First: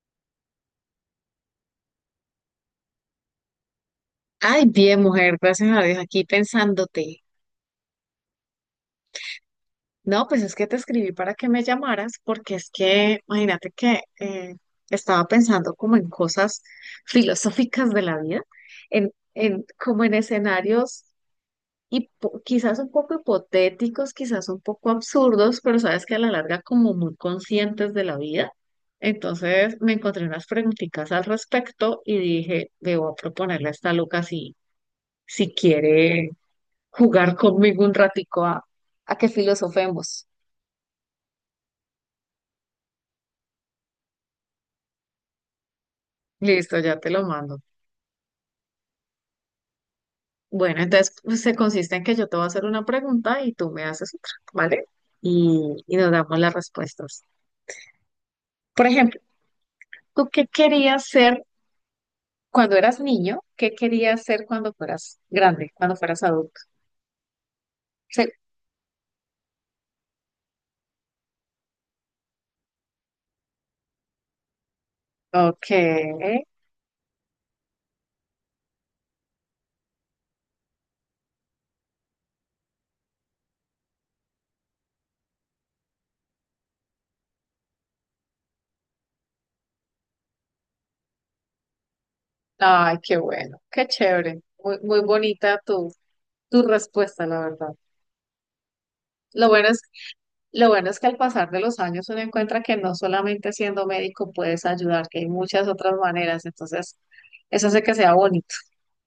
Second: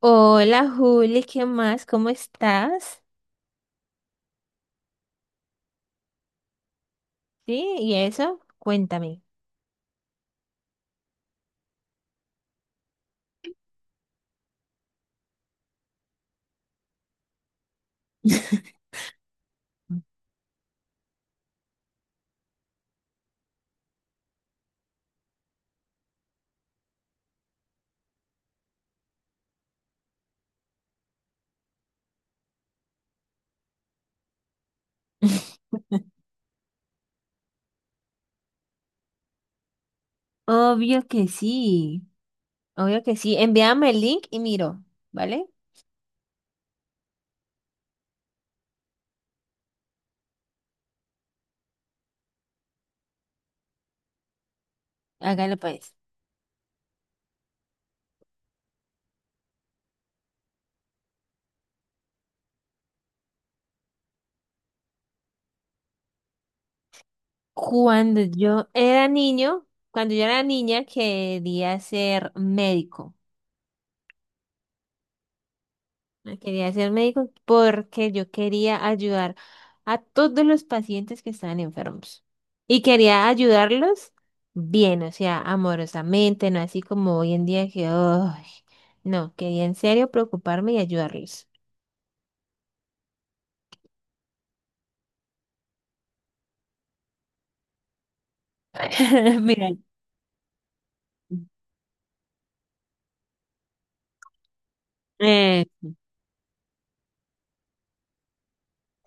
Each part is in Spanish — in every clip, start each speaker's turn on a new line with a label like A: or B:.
A: Hola Juli, ¿qué más? ¿Cómo estás?
B: Ay, bien, mujer, gracias a Dios, aquí pensándote.
A: ¿Sí? ¿Y eso? Cuéntame.
B: No, pues es que te escribí para que me llamaras, porque es que, imagínate que estaba pensando como en cosas filosóficas de la vida, como en escenarios quizás un poco hipotéticos, quizás un poco absurdos, pero sabes que a la larga como muy conscientes de la vida. Entonces me encontré unas preguntitas al respecto y dije, debo proponerle a esta loca si, si quiere jugar conmigo un ratico a que filosofemos.
A: Obvio que sí, obvio que sí. Envíame el link y miro, ¿vale?
B: Listo, ya te lo mando. Bueno, entonces pues, se consiste en que yo te voy a hacer una pregunta y tú me haces otra, ¿vale?
A: Hágalo
B: Y,
A: pues.
B: y nos damos las respuestas. Por ejemplo, ¿tú qué querías ser cuando eras niño? ¿Qué querías ser cuando fueras grande, cuando fueras adulto?
A: Cuando
B: Sí.
A: yo era niño, cuando yo era niña quería ser médico.
B: Ok.
A: No. Quería ser médico porque yo quería ayudar a todos los pacientes que estaban enfermos. Y quería ayudarlos bien, o sea, amorosamente, no así como hoy en día que, "Ay". No, quería en serio preocuparme y ayudarlos.
B: Ay, qué bueno, qué chévere. Muy, muy bonita tu respuesta, la verdad. Lo
A: Mira,
B: bueno es Lo bueno es que al pasar de los años uno encuentra que no solamente siendo médico puedes ayudar, que hay
A: eh,
B: muchas otras maneras. Entonces, eso hace que sea bonito.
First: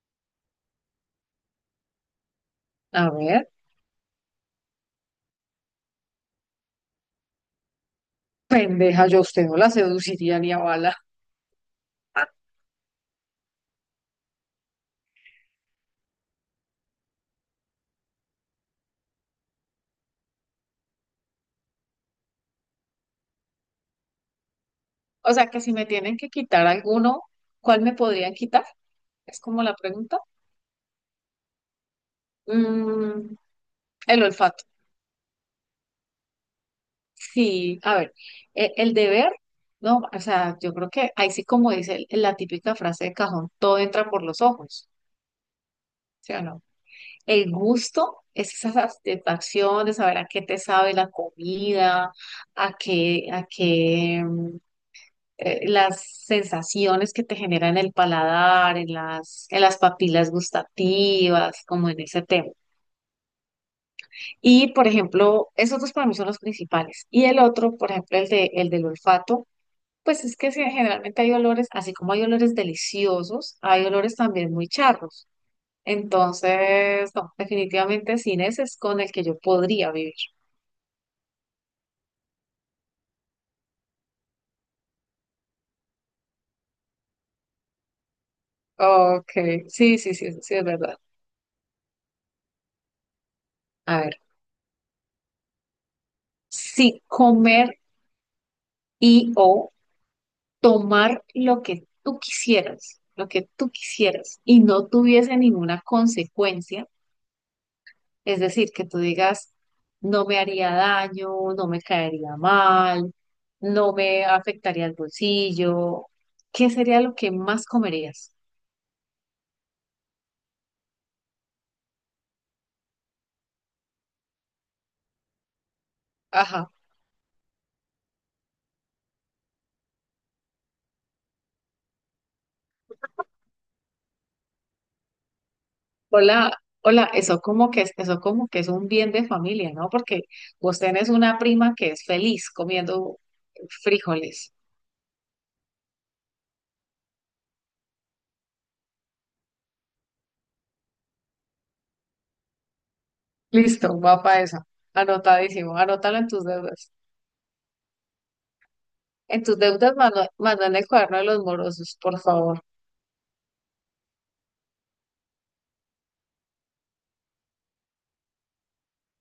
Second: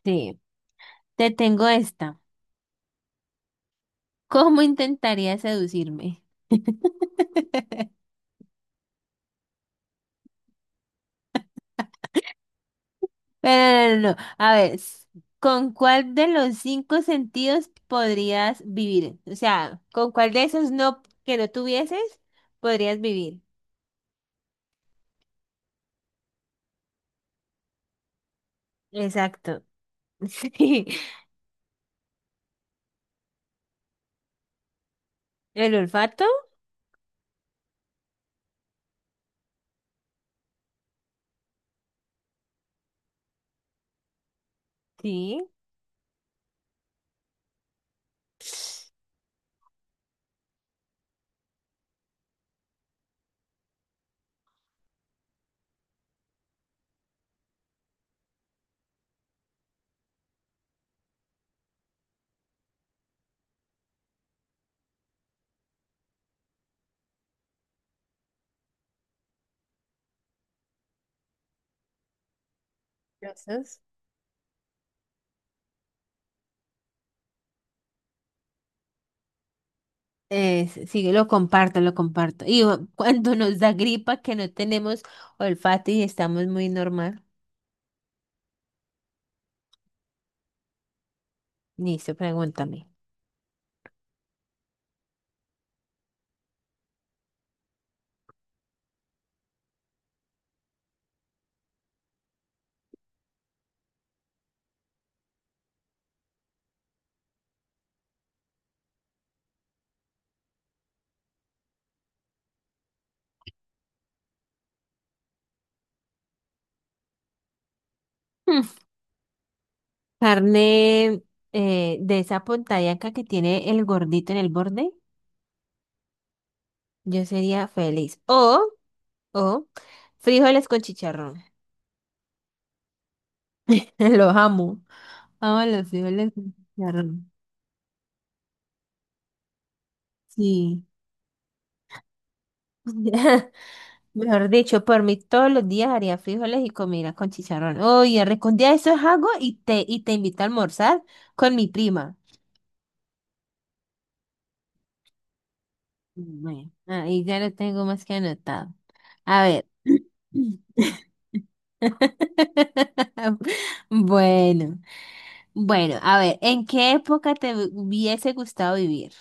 A: sí, te tengo esta.
B: A ver,
A: ¿Cómo intentaría seducirme?
B: pendeja, yo a usted no la seduciría ni a bala.
A: Pero no, no, no. No. A ver, ¿con cuál de los cinco sentidos podrías vivir? O sea, ¿con cuál de esos no que no tuvieses podrías vivir?
B: O sea, que si me tienen que quitar alguno, ¿cuál me podrían quitar? Es
A: Exacto.
B: como la pregunta.
A: Sí.
B: Mm, el olfato.
A: ¿El olfato?
B: Sí, a ver, el deber, no, o sea, yo creo que ahí sí como dice la típica frase de cajón, todo entra por los ojos,
A: Sí.
B: ¿sí o no? El gusto es esa satisfacción de saber a qué te sabe la comida, a qué las sensaciones que te generan el paladar, en las papilas gustativas, como en ese tema. Y, por ejemplo, esos dos para mí son los principales. Y el otro, por ejemplo, el del olfato. Pues es que sí, generalmente hay olores, así como hay olores deliciosos,
A: Gracias.
B: hay olores también muy charros. Entonces, no, definitivamente sin ese es con el que yo podría vivir.
A: Es sí, lo comparto, lo comparto. Y cuando nos da gripa que no tenemos olfato y estamos muy normal.
B: Ok, sí, sí, sí, eso sí es verdad.
A: Listo, pregúntame.
B: A ver, si comer o tomar lo que tú quisieras, lo que tú quisieras y no tuviese ninguna consecuencia, es decir, que tú digas, no me haría daño, no me caería mal, no me afectaría el bolsillo, ¿qué sería lo que más comerías?
A: Mm. Carne, de esa pontallaca que tiene el gordito en el borde, yo sería feliz. O, frijoles con chicharrón. Los amo. Amo los frijoles
B: Hola,
A: con
B: hola,
A: chicharrón.
B: eso como que es, eso como que es un bien de familia, ¿no? Porque vos
A: Sí.
B: tenés una prima que es feliz comiendo
A: Mejor
B: frijoles.
A: dicho, por mí todos los días haría frijoles y comida con chicharrón. Oye, recondía eso es algo y te invito a almorzar con mi prima.
B: Listo, va para eso. Anotadísimo, anótalo en tus
A: Bueno,
B: deudas.
A: ahí ya lo tengo más que anotado. A
B: En tus
A: ver.
B: deudas, manda, manda en el cuaderno de los morosos, por favor.
A: Bueno, bueno, a ver, ¿en qué época te hubiese gustado vivir?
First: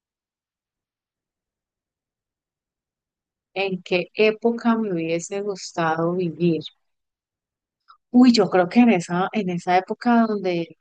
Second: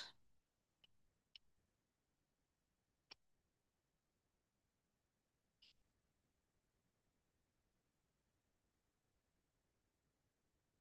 B: ¿En qué época me hubiese gustado vivir? Uy, yo creo que en esa época donde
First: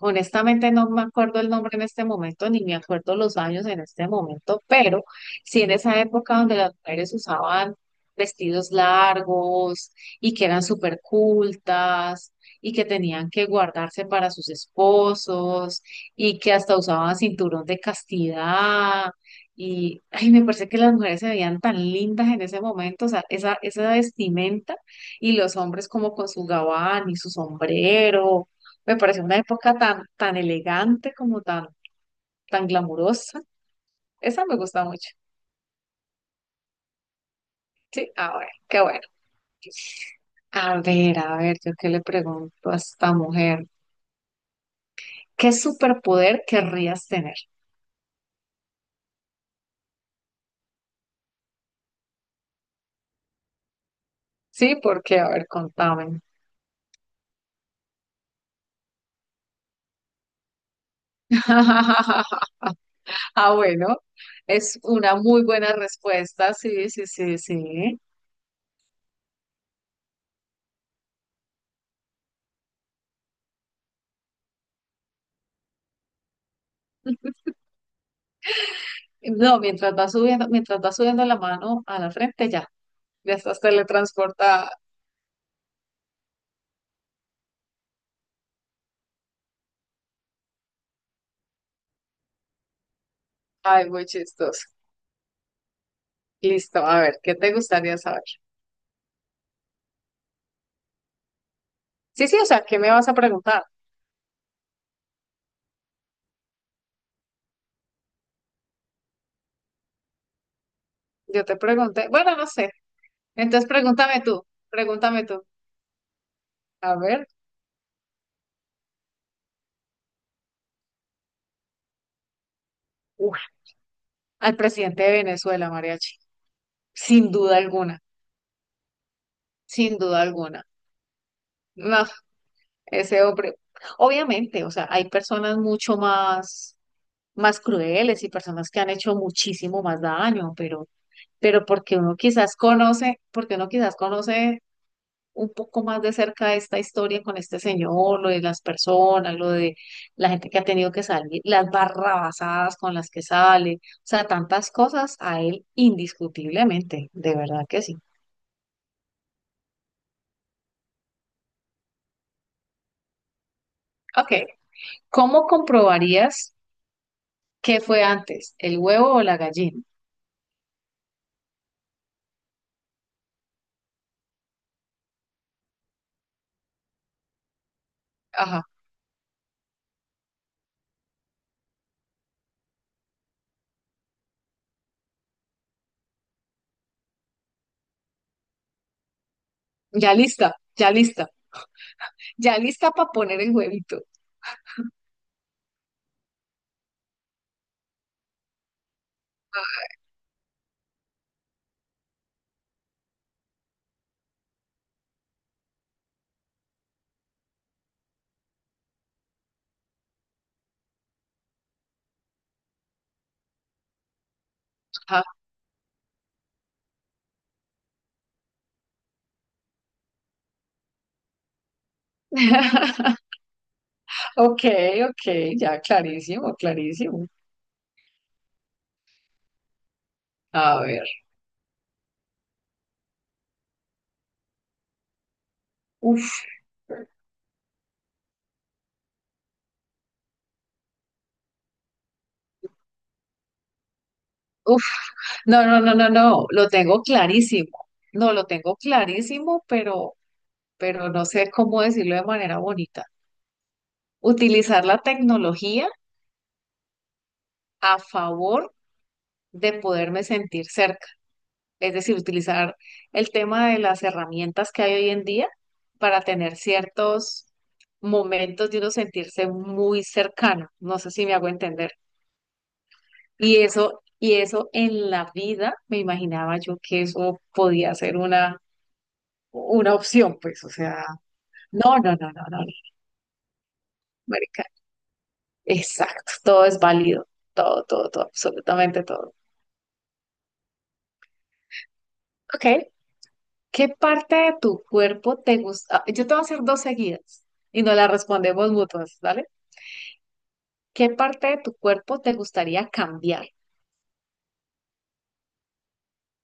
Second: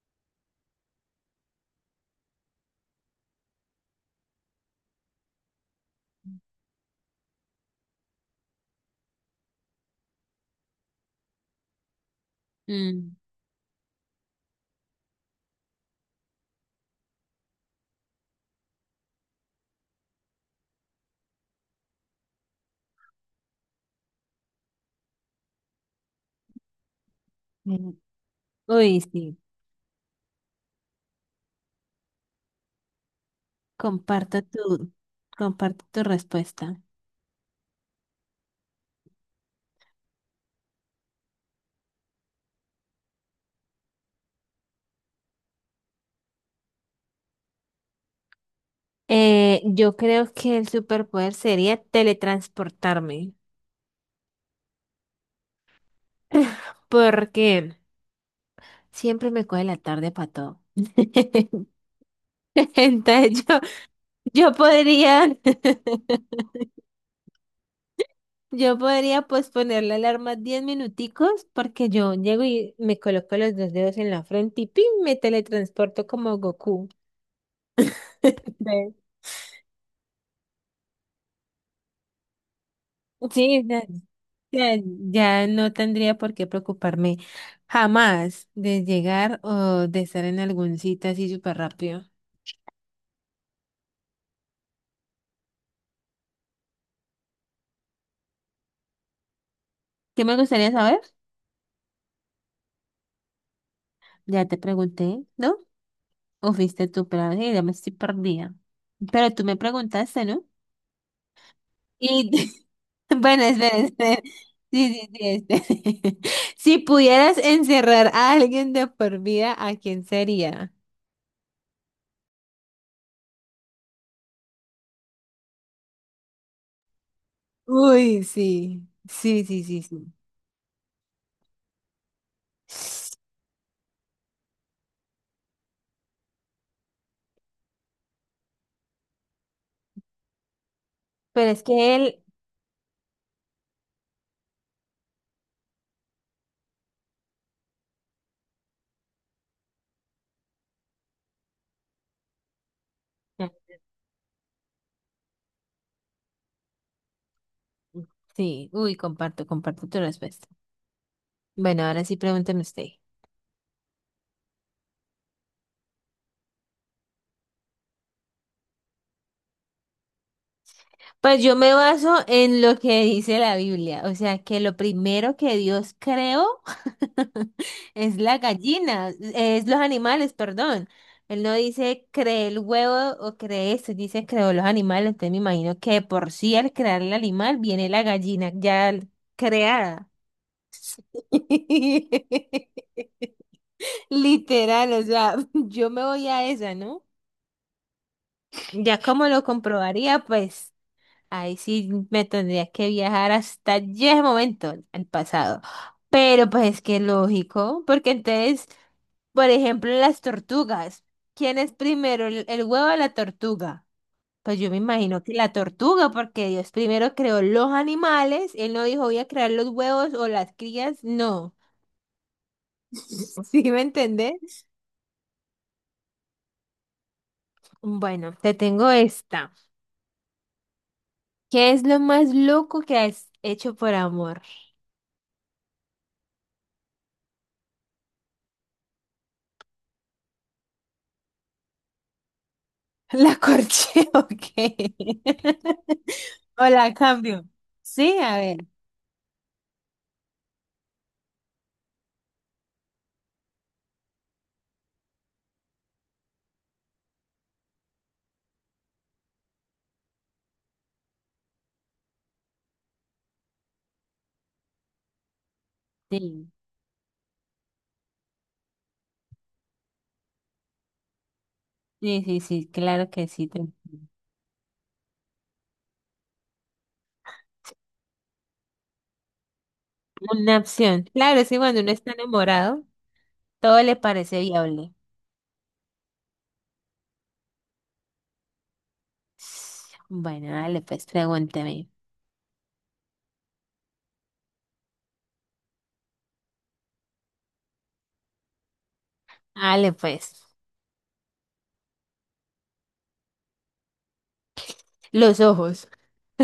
B: honestamente no me acuerdo el nombre en este momento, ni me acuerdo los años en este momento, pero sí en esa época donde las mujeres usaban vestidos largos y que eran súper cultas y que
A: Mm.
B: tenían que guardarse para sus esposos y que hasta usaban cinturón de castidad. Y ay, me parece que las mujeres se veían tan lindas en ese momento, o sea, esa vestimenta y los hombres como con su gabán y su
A: Mm.
B: sombrero me
A: Uy,
B: parece una
A: sí,
B: época tan, tan elegante como tan, tan glamurosa.
A: comparto
B: Esa me gusta
A: tu,
B: mucho.
A: comparto tu respuesta.
B: Sí, a ver, qué bueno. A ver, yo qué le pregunto a esta mujer. ¿Qué superpoder querrías tener?
A: Yo creo que el superpoder sería teletransportarme,
B: Sí, porque, a ver, contame.
A: porque siempre me coge la tarde para todo. Entonces
B: Ah,
A: yo,
B: bueno,
A: yo
B: es una
A: podría,
B: muy buena respuesta. Sí, sí, sí, sí.
A: yo podría posponer la alarma 10 minuticos porque yo llego y me coloco los dos dedos en la frente y ¡pim! Me teletransporto como Goku. Ve.
B: No, mientras vas subiendo la mano a la frente, ya, ya estás
A: Sí, ya,
B: teletransportada.
A: ya no tendría por qué preocuparme jamás de llegar o de estar en algún sitio así súper rápido.
B: Ay, muy chistoso. Listo, a ver, ¿qué te gustaría saber?
A: ¿Qué me gustaría saber?
B: Sí, sí, o sea, ¿qué me vas a preguntar?
A: Ya te pregunté, ¿no? O fuiste tú, pero ay, ya me estoy perdida. Pero tú me preguntaste, ¿no?
B: Yo te pregunté,
A: Y
B: bueno, no sé.
A: bueno,
B: Entonces
A: espera,
B: pregúntame
A: espera.
B: tú,
A: Sí, sí,
B: pregúntame tú.
A: sí, espera. Si
B: A ver,
A: pudieras encerrar a alguien de por vida, ¿a quién sería?
B: uf, al presidente de Venezuela, Mariachi. Sin duda alguna,
A: Uy, sí. Sí, sí, sí,
B: sin
A: sí.
B: duda alguna. No, ese hombre. Obviamente, o sea, hay personas mucho más, más crueles y personas que han hecho muchísimo más daño,
A: Pero es
B: pero
A: que
B: porque uno
A: él...
B: quizás conoce, porque uno quizás conoce un poco más de cerca esta historia con este señor, lo de las personas, lo de la gente que ha tenido que salir, las barrabasadas con las que sale, o sea, tantas cosas a él indiscutiblemente, de verdad que sí.
A: Sí, uy, comparto, comparto tu respuesta. Bueno, ahora sí pregúntame usted.
B: Ok, ¿cómo comprobarías qué fue antes, el huevo o la gallina?
A: Pues yo me baso en lo que dice la Biblia, o sea, que lo primero que Dios creó es la
B: Ajá,
A: gallina, es los animales, perdón. Él no dice creé el huevo o creé esto, dice creó los animales, entonces me imagino que de por sí al crear el animal viene la gallina ya creada.
B: ya lista, ya lista, ya lista para poner el huevito.
A: Literal, o sea, yo me voy a esa, ¿no? Ya como lo comprobaría, pues ahí sí me tendría que viajar hasta allí ese momento, al pasado. Pero pues es que lógico, porque entonces, por ejemplo, las tortugas. ¿Quién es primero, el huevo o la tortuga? Pues yo me imagino
B: Ajá.
A: que la tortuga, porque Dios primero creó los animales, él no dijo voy a crear los huevos o las crías, no. ¿Sí me
B: Ok,
A: entendés?
B: ok, ya clarísimo, clarísimo.
A: Bueno, te tengo esta.
B: A ver,
A: ¿Qué es lo más loco que has hecho por amor?
B: uff.
A: La corché, ok.
B: No, no, no, no, no,
A: O
B: lo
A: la
B: tengo
A: cambio.
B: clarísimo.
A: Sí,
B: No,
A: a
B: lo
A: ver.
B: tengo clarísimo, pero no sé cómo decirlo de manera bonita. Utilizar la tecnología a favor de poderme sentir cerca. Es decir, utilizar el tema de las herramientas que hay hoy en día para
A: Sí,
B: tener ciertos momentos de uno sentirse muy cercano. No sé si me hago entender.
A: sí, sí, sí, claro que sí. te
B: Y eso en la vida me imaginaba yo que eso podía ser una opción,
A: Una
B: pues, o
A: opción.
B: sea.
A: Claro, sí, cuando uno
B: No,
A: está
B: no, no, no, no, no,
A: enamorado, todo le parece
B: marica.
A: viable.
B: Exacto, todo es válido, todo, todo, todo, absolutamente todo.
A: Bueno, dale pues, pregúnteme.
B: Ok, ¿qué parte de tu cuerpo te gusta? Ah, yo te voy a hacer dos seguidas y nos las respondemos mutuas, ¿vale?
A: Dale pues.
B: ¿Qué parte de tu cuerpo te gustaría cambiar?
A: Los ojos,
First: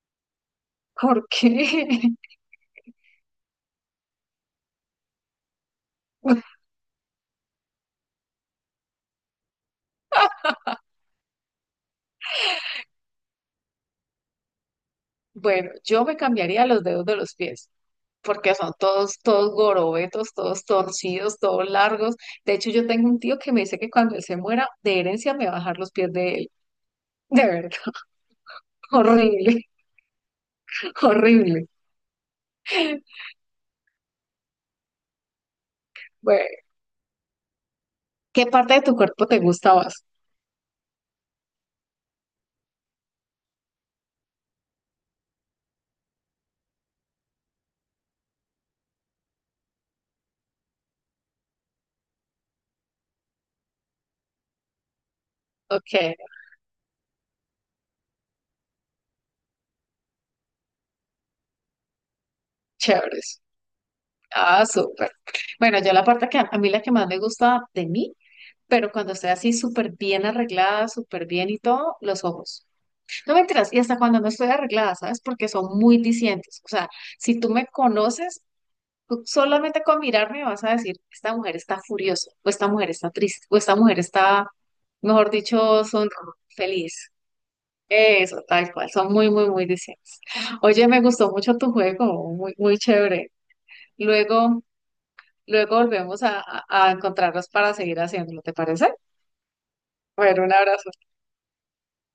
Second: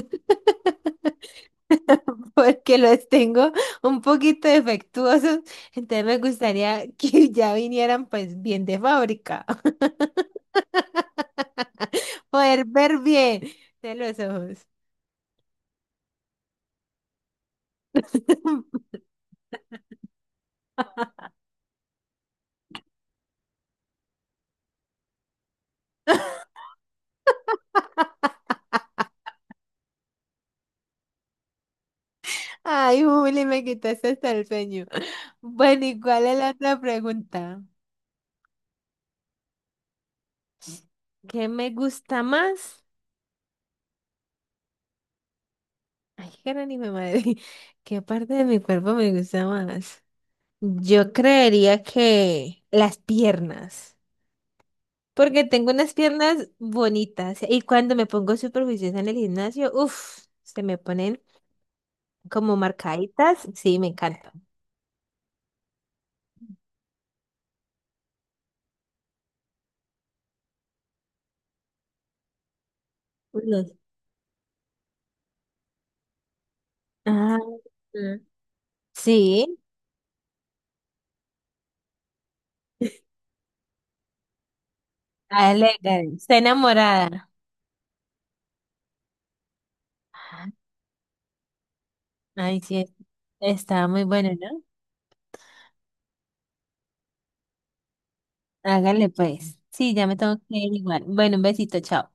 B: ¿Por qué?
A: porque los tengo un poquito defectuosos, entonces me gustaría que ya vinieran pues bien de fábrica. Poder ver bien de los ojos.
B: Bueno, yo me cambiaría los dedos de los pies, porque son todos, todos gorobetos, todos torcidos, todos largos. De hecho, yo tengo un tío que me dice que cuando él se muera, de herencia me va a dejar los pies de él. De verdad, horrible. Horrible.
A: Ay, Juli, me quitaste hasta el sueño. Bueno, ¿y cuál es
B: Bueno,
A: la otra pregunta?
B: ¿qué parte de tu cuerpo te gusta más?
A: ¿Qué me gusta más? Ay, cara ni me madre. ¿Qué parte de mi cuerpo me gusta más? Yo creería que las piernas. Porque tengo unas
B: Ok,
A: piernas bonitas. Y cuando me pongo súper juiciosa en el gimnasio, uff, se me ponen como
B: chéveres.
A: marcaditas. Sí, me encantan.
B: Ah, súper. Bueno, yo la parte que a mí la que más me gusta de mí, pero cuando estoy así súper bien arreglada, súper bien y todo, los ojos. No mentiras,
A: Los-
B: y hasta cuando no estoy arreglada, ¿sabes? Porque son muy discientes. O sea,
A: ah,
B: si tú me
A: mm.
B: conoces, tú
A: Sí,
B: solamente con mirarme vas a decir, esta mujer está furiosa, o esta mujer está triste, o esta mujer está, mejor
A: hágale,
B: dicho, son
A: hágale. Está
B: feliz.
A: enamorada.
B: Eso, tal cual, son muy, muy, muy distintos. Oye, me gustó mucho tu juego, muy,
A: Ay,
B: muy
A: sí,
B: chévere.
A: está muy bueno, ¿no?
B: Luego, luego volvemos a a encontrarnos para seguir haciéndolo, ¿te parece?
A: Hágale pues. Sí, ya me tengo que
B: Bueno, un
A: ir
B: abrazo.
A: igual. Bueno, un besito, chao.